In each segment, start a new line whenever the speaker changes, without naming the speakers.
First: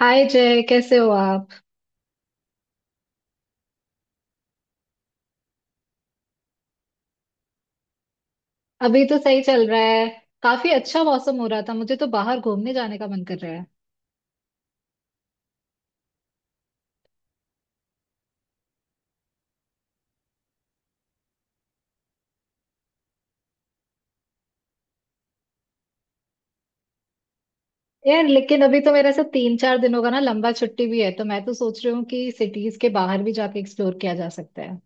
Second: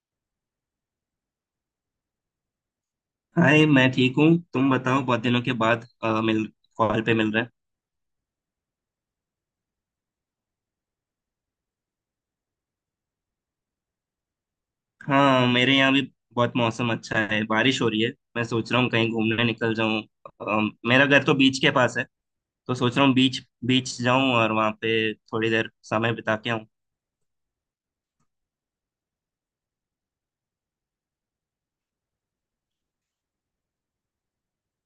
हाय जय, कैसे हो आप?
हाय, मैं ठीक हूँ। तुम बताओ, बहुत दिनों के बाद मिल कॉल पे मिल रहे हैं।
अभी तो सही चल रहा है। काफी अच्छा मौसम हो रहा था, मुझे तो बाहर घूमने जाने का मन कर रहा है।
हाँ, मेरे यहाँ भी बहुत मौसम अच्छा है, बारिश हो रही है। मैं सोच रहा हूँ कहीं घूमने निकल जाऊँ। मेरा घर तो बीच के पास है, तो सोच रहा हूँ बीच बीच जाऊँ और वहाँ पे थोड़ी देर समय बिता के आऊँ।
यार, लेकिन अभी तो मेरा ऐसा 3-4 दिनों का ना लंबा छुट्टी भी है, तो मैं तो सोच रही हूँ कि सिटीज के बाहर भी जाके एक्सप्लोर किया जा सकता है।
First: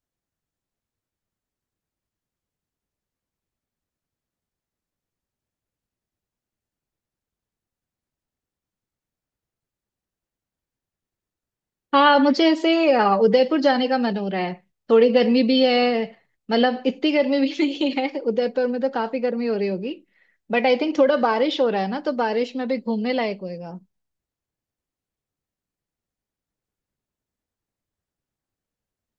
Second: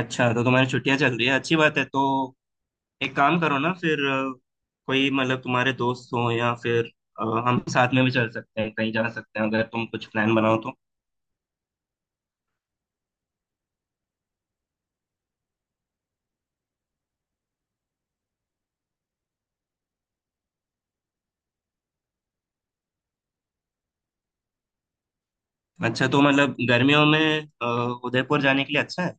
अच्छा, तो तुम्हारी छुट्टियाँ चल रही है, अच्छी बात है। तो एक काम करो ना, फिर कोई मतलब तुम्हारे दोस्त हो या फिर हम साथ में भी चल सकते हैं, कहीं जा सकते हैं, अगर तुम कुछ प्लान बनाओ तो।
हाँ, मुझे ऐसे उदयपुर जाने का मन हो रहा है। थोड़ी गर्मी भी है। मतलब इतनी गर्मी भी नहीं है, उदयपुर में तो काफी गर्मी हो रही होगी। बट आई थिंक थोड़ा बारिश हो रहा है ना, तो बारिश में भी घूमने लायक होएगा।
अच्छा, तो मतलब गर्मियों में उदयपुर जाने के लिए अच्छा है।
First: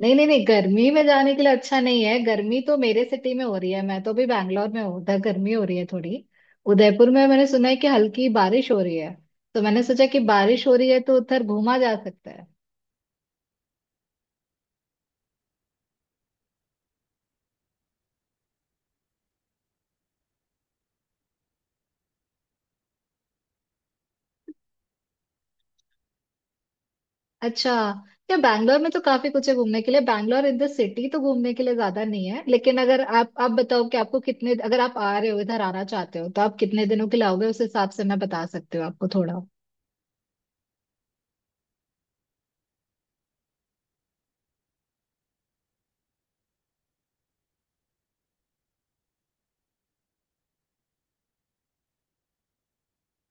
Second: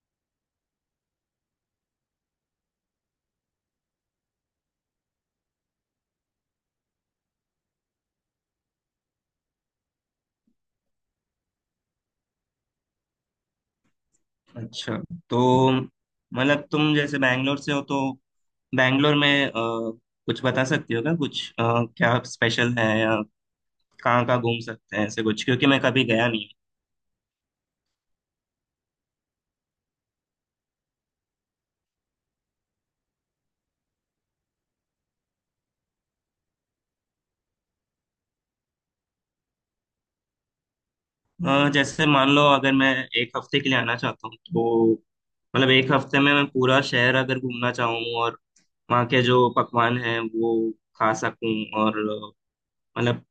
नहीं नहीं नहीं, गर्मी में जाने के लिए अच्छा नहीं है। गर्मी तो मेरे सिटी में हो रही है, मैं तो अभी बैंगलोर में हूँ, उधर गर्मी हो रही है थोड़ी। उदयपुर में मैंने सुना है कि हल्की बारिश हो रही है, तो मैंने सोचा कि बारिश हो रही है तो उधर घूमा जा सकता है।
अच्छा, तो मतलब तुम जैसे बैंगलोर से हो तो बैंगलोर में कुछ बता सकती हो क्या? कुछ क्या स्पेशल है, या कहाँ कहाँ घूम सकते हैं, ऐसे कुछ, क्योंकि मैं कभी गया नहीं।
अच्छा। या बैंगलोर में तो काफी कुछ है घूमने के लिए। बैंगलोर इन द सिटी तो घूमने के लिए ज्यादा नहीं है, लेकिन अगर आप बताओ कि आपको कितने, अगर आप आ रहे हो, इधर आना चाहते हो तो आप कितने दिनों के लिए आओगे, उस हिसाब से मैं बता सकती हूँ आपको थोड़ा।
हूँ। जैसे मान लो अगर मैं एक हफ्ते के लिए आना चाहता हूँ, तो मतलब एक हफ्ते में मैं पूरा शहर अगर घूमना चाहूँ, और वहाँ के जो पकवान हैं वो खा सकूँ, और मतलब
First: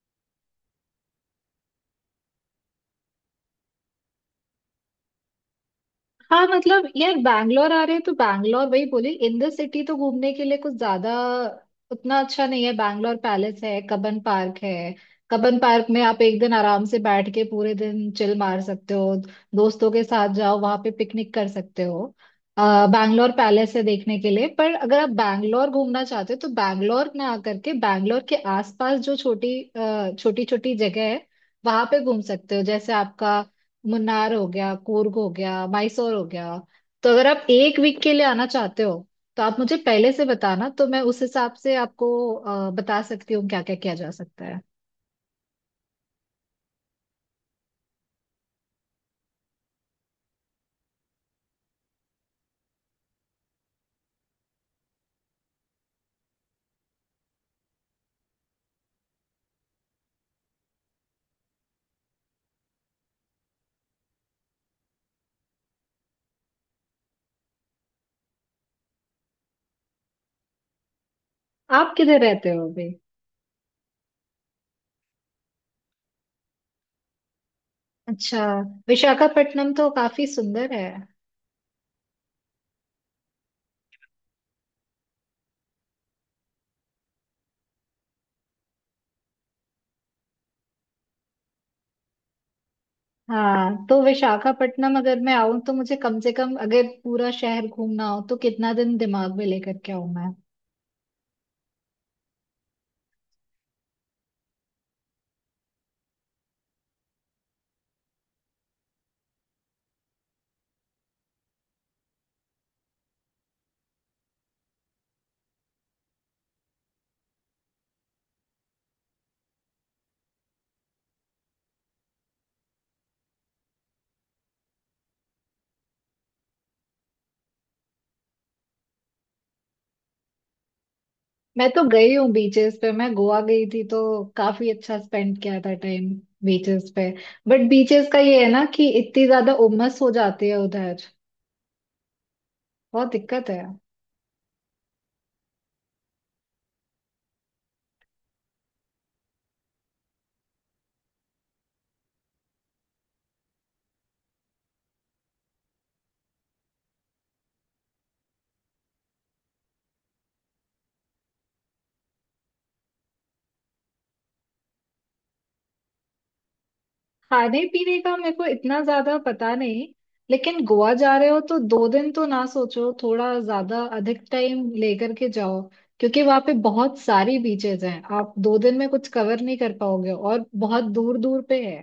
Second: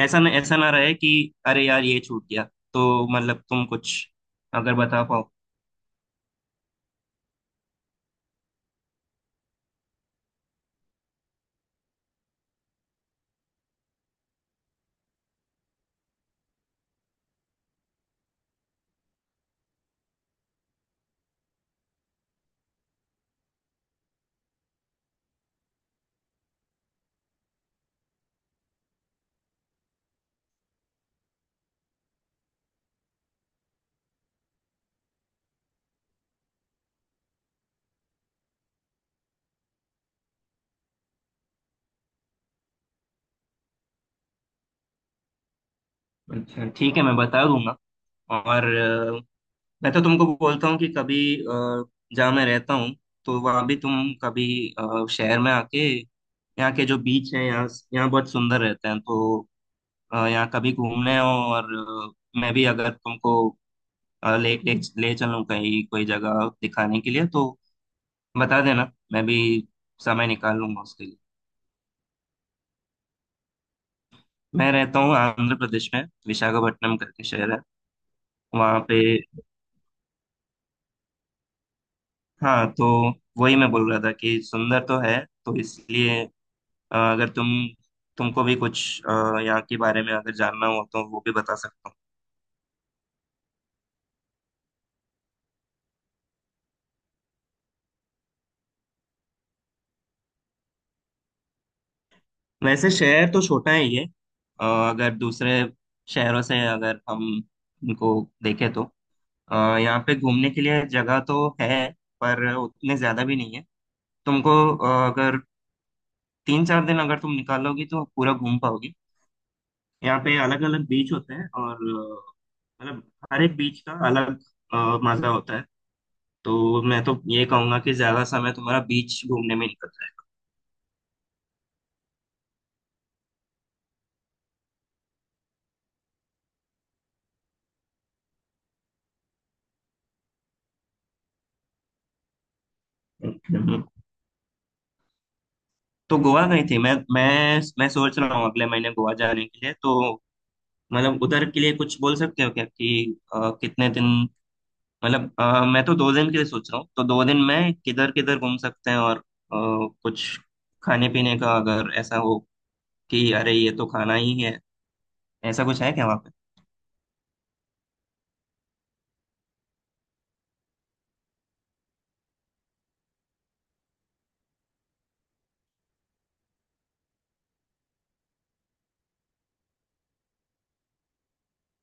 ऐसा न, ऐसा ना रहे कि अरे यार, ये छूट गया। तो मतलब तुम कुछ अगर बता पाओ।
हाँ मतलब यार, बैंगलोर आ रहे हैं तो बैंगलोर वही बोली, इन द सिटी तो घूमने के लिए कुछ ज्यादा उतना अच्छा नहीं है। बैंगलोर पैलेस है, कबन पार्क है। कबन पार्क में आप एक दिन आराम से बैठ के पूरे दिन चिल मार सकते हो, दोस्तों के साथ जाओ, वहां पे पिकनिक कर सकते हो। बैंगलोर पैलेस है देखने के लिए, पर अगर आप बैंगलोर घूमना चाहते हो तो बैंगलोर ना आकर के बैंगलोर के आसपास जो छोटी छोटी छोटी जगह है वहां पे घूम सकते हो। जैसे आपका मुन्नार हो गया, कूर्ग हो गया, मैसूर हो गया। तो अगर आप एक वीक के लिए आना चाहते हो तो आप मुझे पहले से बताना, तो मैं उस हिसाब से आपको बता सकती हूँ क्या क्या किया जा सकता है।
अच्छा ठीक है, मैं बता दूंगा। और मैं तो तुमको बोलता हूँ कि कभी अ, जहाँ मैं रहता हूँ, तो वहाँ भी तुम कभी शहर में आके यहाँ के जो बीच है, यहाँ यहाँ बहुत सुंदर रहते हैं। तो यहाँ कभी घूमने आओ, और मैं भी अगर तुमको अ, ले ले ले चलूँ कहीं कोई जगह दिखाने के लिए, तो बता देना, मैं भी समय निकाल लूंगा उसके लिए।
आप किधर रहते हो अभी?
मैं रहता हूँ आंध्र प्रदेश में, विशाखापट्टनम करके शहर है,
अच्छा।
वहाँ पे।
विशाखापट्टनम तो काफी सुंदर है।
हाँ, तो वही मैं बोल रहा था कि सुंदर तो है, तो इसलिए अगर तुमको भी कुछ यहाँ के बारे में अगर जानना हो, तो वो भी बता सकता हूँ।
हाँ तो विशाखापट्टनम अगर मैं आऊं तो मुझे कम से कम अगर पूरा शहर घूमना हो तो कितना दिन दिमाग में लेकर के आऊं मैं?
वैसे शहर तो छोटा है ये। अगर दूसरे शहरों से अगर हम इनको देखें, तो यहाँ पे घूमने के लिए जगह तो है, पर उतने ज्यादा भी नहीं है। तुमको अगर तीन चार दिन अगर तुम निकालोगी तो पूरा घूम पाओगी। यहाँ पे अलग अलग बीच होते हैं, और मतलब हर एक बीच का अलग अ, मजा होता है। तो मैं तो ये कहूंगा कि ज्यादा समय तुम्हारा बीच घूमने में निकल
मैं तो गई हूँ बीचेस पे, मैं गोवा गई थी तो काफी अच्छा स्पेंड किया था टाइम बीचेस पे। बट बीचेस का ये है ना कि इतनी ज्यादा उमस हो जाती है उधर, बहुत दिक्कत है।
जाएगा। तो गोवा गई थी? मैं मैं सोच रहा हूँ अगले महीने गोवा जाने के लिए। तो मतलब उधर के लिए कुछ बोल सकते हो क्या, कि कितने दिन, मतलब मैं तो दो दिन के लिए सोच रहा हूँ, तो दो दिन में किधर किधर घूम सकते हैं, और कुछ खाने पीने का अगर ऐसा हो कि अरे ये तो खाना ही है, ऐसा कुछ है क्या?
खाने पीने का मेरे को इतना ज्यादा पता नहीं, लेकिन गोवा जा रहे हो तो 2 दिन तो ना सोचो, थोड़ा ज्यादा अधिक टाइम लेकर के जाओ, क्योंकि वहां पे बहुत सारी बीचेस हैं, आप 2 दिन में कुछ कवर नहीं कर पाओगे, और बहुत दूर दूर पे है।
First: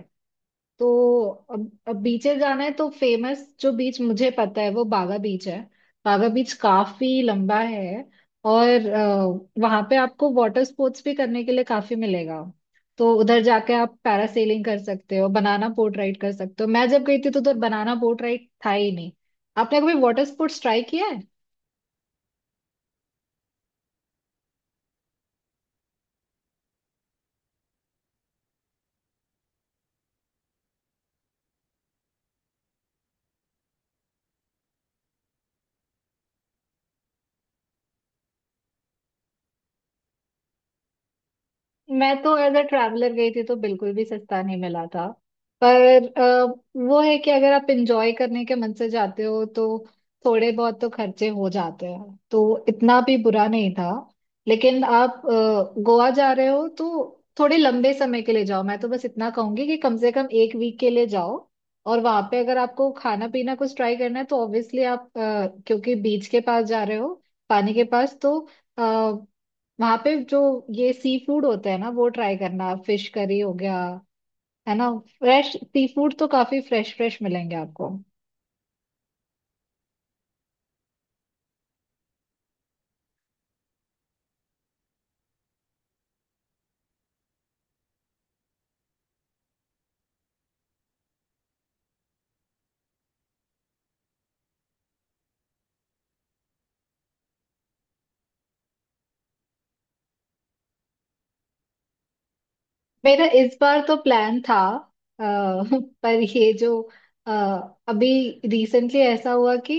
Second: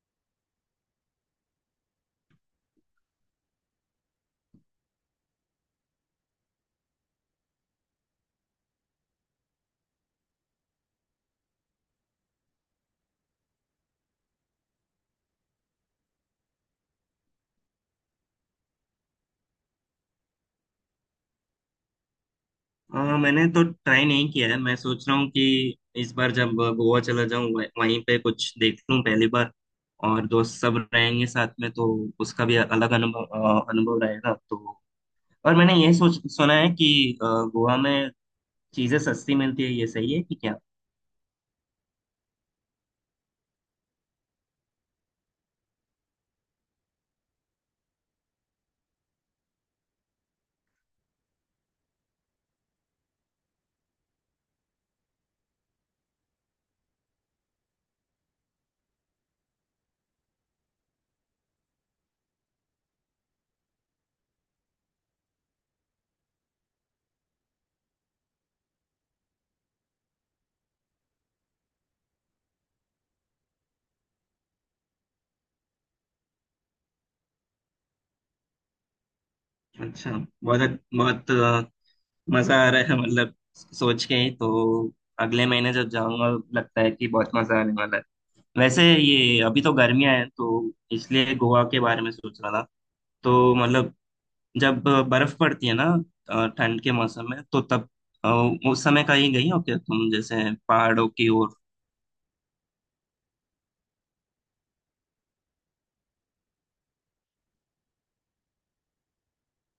तो अब बीचेस जाना है तो फेमस जो बीच मुझे पता है वो बागा बीच है। बागा बीच काफी लंबा है, और वहां पे आपको वाटर स्पोर्ट्स भी करने के लिए काफी मिलेगा। तो उधर जाके आप पैरासेलिंग कर सकते हो, बनाना बोट राइड कर सकते हो। मैं जब गई थी तो उधर बनाना बोट राइड था ही नहीं। आपने कभी वाटर स्पोर्ट्स ट्राई किया है?
मैंने तो ट्राई नहीं किया है, मैं सोच रहा हूँ कि इस बार जब गोवा चला जाऊँ वहीं पे कुछ देख लूँ पहली बार। और दोस्त सब रहेंगे साथ में, तो उसका भी अलग अनुभव अ, अनुभव रहेगा। तो और मैंने ये सोच सुना है कि गोवा में चीजें सस्ती मिलती है, ये सही है कि क्या?
मैं तो एज अ ट्रैवलर गई थी तो बिल्कुल भी सस्ता नहीं मिला था, पर वो है कि अगर आप इंजॉय करने के मन से जाते हो तो थोड़े बहुत तो खर्चे हो जाते हैं, तो इतना भी बुरा नहीं था। लेकिन आप गोवा जा रहे हो तो थोड़े लंबे समय के लिए जाओ। मैं तो बस इतना कहूंगी कि कम से कम एक वीक के लिए जाओ। और वहां पे अगर आपको खाना पीना कुछ ट्राई करना है तो ऑब्वियसली आप क्योंकि बीच के पास जा रहे हो, पानी के पास, तो वहां पे जो ये सी फूड होता है ना वो ट्राई करना, फिश करी हो गया, है ना, फ्रेश सी फूड तो काफी फ्रेश फ्रेश मिलेंगे आपको।
अच्छा, बहुत बहुत मजा आ रहा है, मतलब सोच के ही। तो अगले महीने जब जाऊंगा, लगता है कि बहुत मजा आने वाला है। वैसे ये अभी तो गर्मियां हैं, तो इसलिए गोवा के बारे में सोच रहा था। तो मतलब जब बर्फ पड़ती है ना, ठंड के मौसम में, तो तब अ, उस समय कहीं गई हो क्या तुम, जैसे पहाड़ों की ओर?
मेरा इस बार तो प्लान था, अ, पर ये जो अ, अभी रिसेंटली ऐसा हुआ कि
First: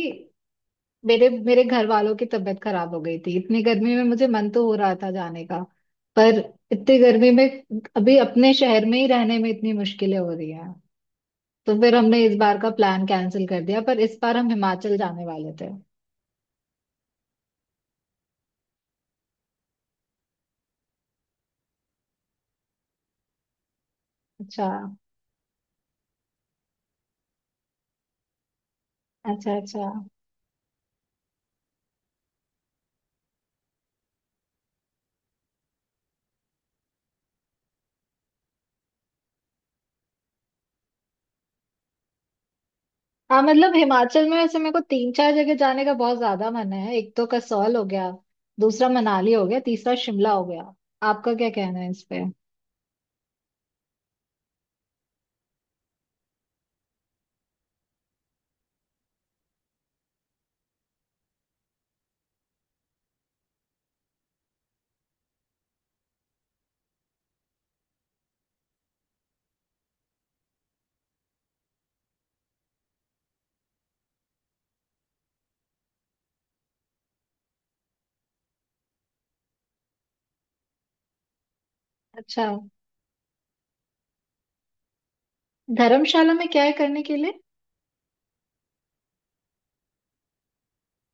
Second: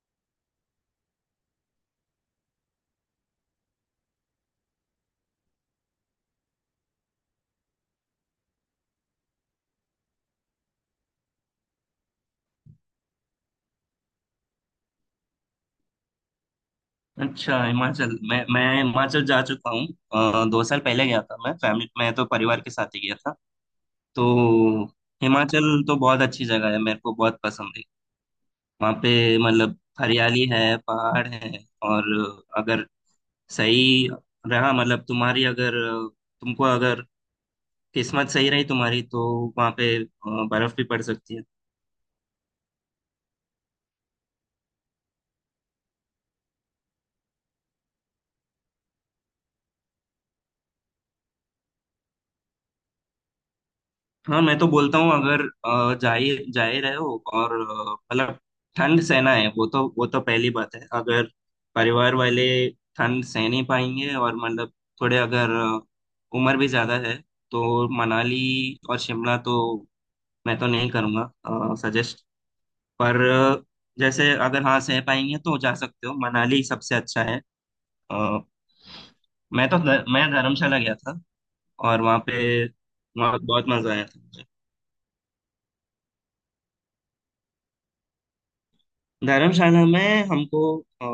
मेरे मेरे घर वालों की तबीयत खराब हो गई थी। इतनी गर्मी में मुझे मन तो हो रहा था जाने का, पर इतनी गर्मी में अभी अपने शहर में ही रहने में इतनी मुश्किलें हो रही हैं तो फिर हमने इस बार का प्लान कैंसिल कर दिया। पर इस बार हम हिमाचल जाने वाले थे।
अच्छा, हिमाचल! मैं हिमाचल जा चुका हूँ, दो साल पहले गया था। मैं फैमिली, मैं तो परिवार के साथ ही गया था
अच्छा,
तो। हिमाचल तो बहुत अच्छी जगह है, मेरे को बहुत पसंद है। वहाँ पे
अच्छा,
मतलब
अच्छा।
हरियाली है, पहाड़ है, और अगर सही रहा, मतलब तुम्हारी अगर, तुमको अगर किस्मत सही रही तुम्हारी, तो वहां पे बर्फ भी पड़ सकती है।
हाँ मतलब हिमाचल में वैसे मेरे को तीन चार जगह जाने का बहुत ज्यादा मन है। एक तो कसौल हो गया, दूसरा मनाली हो गया, तीसरा शिमला हो गया। आपका क्या कहना है इस पे?
हाँ, मैं तो बोलता हूँ अगर जा ही रहे हो, और मतलब ठंड सहना है, वो तो पहली बात है। अगर परिवार वाले ठंड सह नहीं पाएंगे, और मतलब थोड़े अगर उम्र भी ज्यादा है, तो मनाली और शिमला तो मैं तो नहीं करूँगा सजेस्ट। पर जैसे अगर हाँ सह पाएंगे तो जा सकते हो, मनाली सबसे अच्छा है। अ, मैं तो मैं धर्मशाला गया था, और वहाँ
अच्छा।
पे, वहाँ बहुत मजा आया था मुझे।
धर्मशाला में क्या है करने के लिए?
धर्मशाला में हमको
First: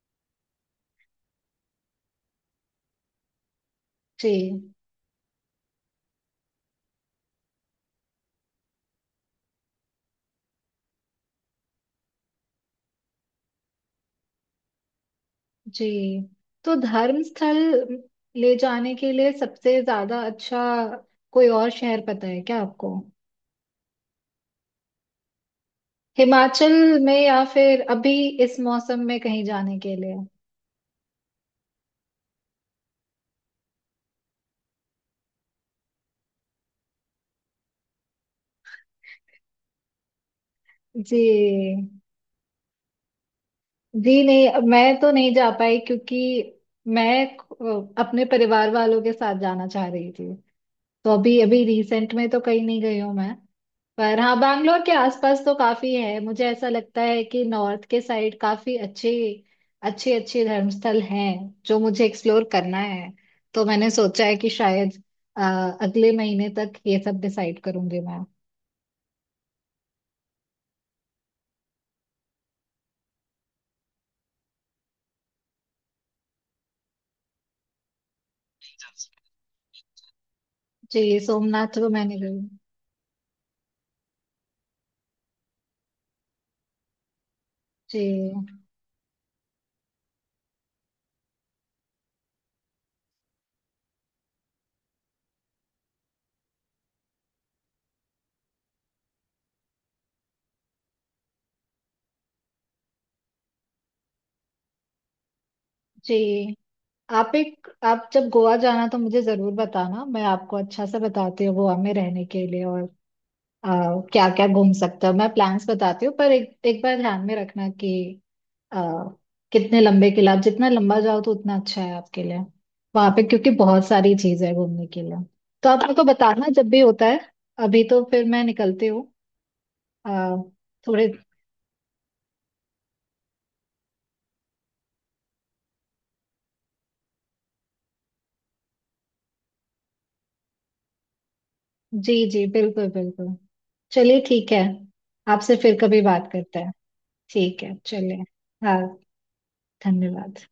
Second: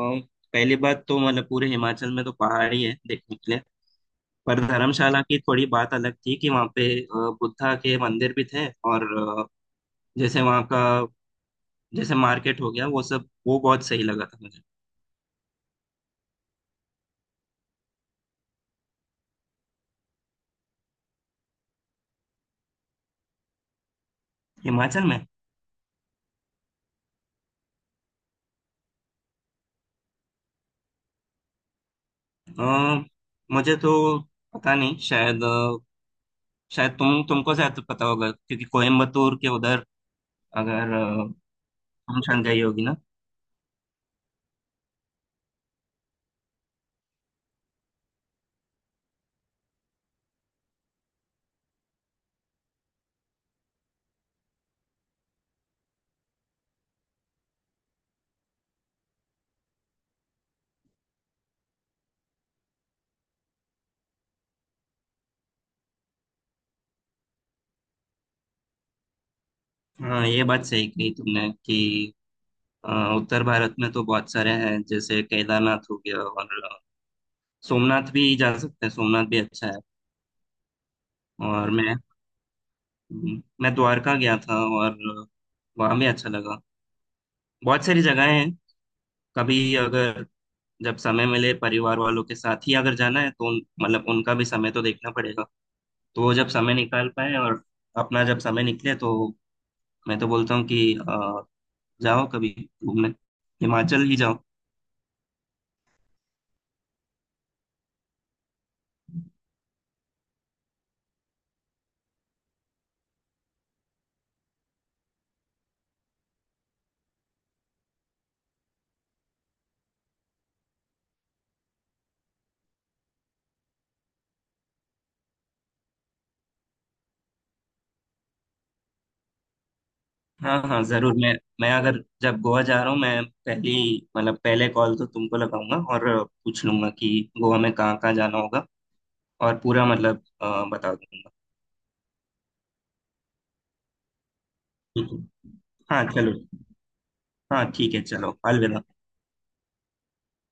पहली बात तो मतलब पूरे हिमाचल में तो पहाड़ ही है देखने के लिए,
जी।
पर धर्मशाला की थोड़ी बात अलग थी कि वहाँ पे बुद्धा के मंदिर भी थे, और अ, जैसे वहाँ का जैसे मार्केट हो गया वो सब, वो बहुत सही लगा था मुझे।
जी। तो धर्म स्थल ले जाने के लिए सबसे ज्यादा अच्छा कोई और शहर पता है क्या आपको?
हिमाचल में
हिमाचल में, या फिर अभी इस मौसम में कहीं जाने के लिए।
अ, मुझे तो पता नहीं, शायद शायद तुम, तुमको शायद पता होगा, क्योंकि कोयम्बतूर के उधर अगर
जी।
तुम शायद गई होगी ना।
जी नहीं, मैं तो नहीं जा पाई, क्योंकि मैं अपने परिवार वालों के साथ जाना चाह रही थी, तो अभी अभी रिसेंट में तो कहीं नहीं गई हूँ मैं। पर हाँ, बैंगलोर के आसपास तो काफी है, मुझे ऐसा लगता है कि नॉर्थ के साइड काफी अच्छे अच्छे अच्छे धर्मस्थल हैं जो मुझे एक्सप्लोर करना है। तो मैंने सोचा है कि शायद अ, अगले महीने तक ये सब डिसाइड करूंगी मैं।
हाँ, ये बात सही कही तुमने कि अ, उत्तर भारत में तो बहुत सारे हैं। जैसे केदारनाथ हो गया, और सोमनाथ भी जा सकते हैं, सोमनाथ भी अच्छा है।
जी, सोमनाथ
और
तो
मैं
मैंने गई।
मैं द्वारका गया था, और वहाँ भी अच्छा लगा। बहुत सारी जगहें हैं।
जी।
कभी अगर, जब समय मिले, परिवार वालों के साथ ही अगर जाना है, तो मतलब उनका भी समय तो देखना पड़ेगा, तो वो जब समय निकाल पाए, और अपना जब समय निकले, तो मैं तो बोलता हूँ कि जाओ कभी घूमने, हिमाचल ही जाओ।
जी, आप जब गोवा जाना तो मुझे जरूर बताना, मैं आपको अच्छा से बताती हूँ गोवा में रहने के लिए और क्या क्या घूम सकते हो, मैं प्लान्स बताती हूँ। पर एक एक बार ध्यान में रखना कि आ, कितने लंबे किले, आप जितना लंबा जाओ तो उतना अच्छा है आपके लिए, वहां पे, क्योंकि बहुत सारी चीज है घूमने के लिए। तो आप मेरे को बताना जब भी होता है। अभी तो फिर मैं निकलती हूँ आ,
हाँ हाँ
थोड़े।
जरूर। मैं अगर जब गोवा जा रहा हूँ, मैं पहली, मतलब पहले कॉल तो तुमको लगाऊंगा, और पूछ लूंगा कि गोवा में कहाँ कहाँ जाना होगा, और पूरा मतलब बता दूंगा।
जी जी, बिल्कुल बिल्कुल। चलिए, ठीक है।
ठीक है।
आपसे फिर कभी
हाँ
बात
चलो।
करते हैं। ठीक
हाँ
है,
ठीक है,
चलिए।
चलो
हाँ,
अलविदा।
धन्यवाद।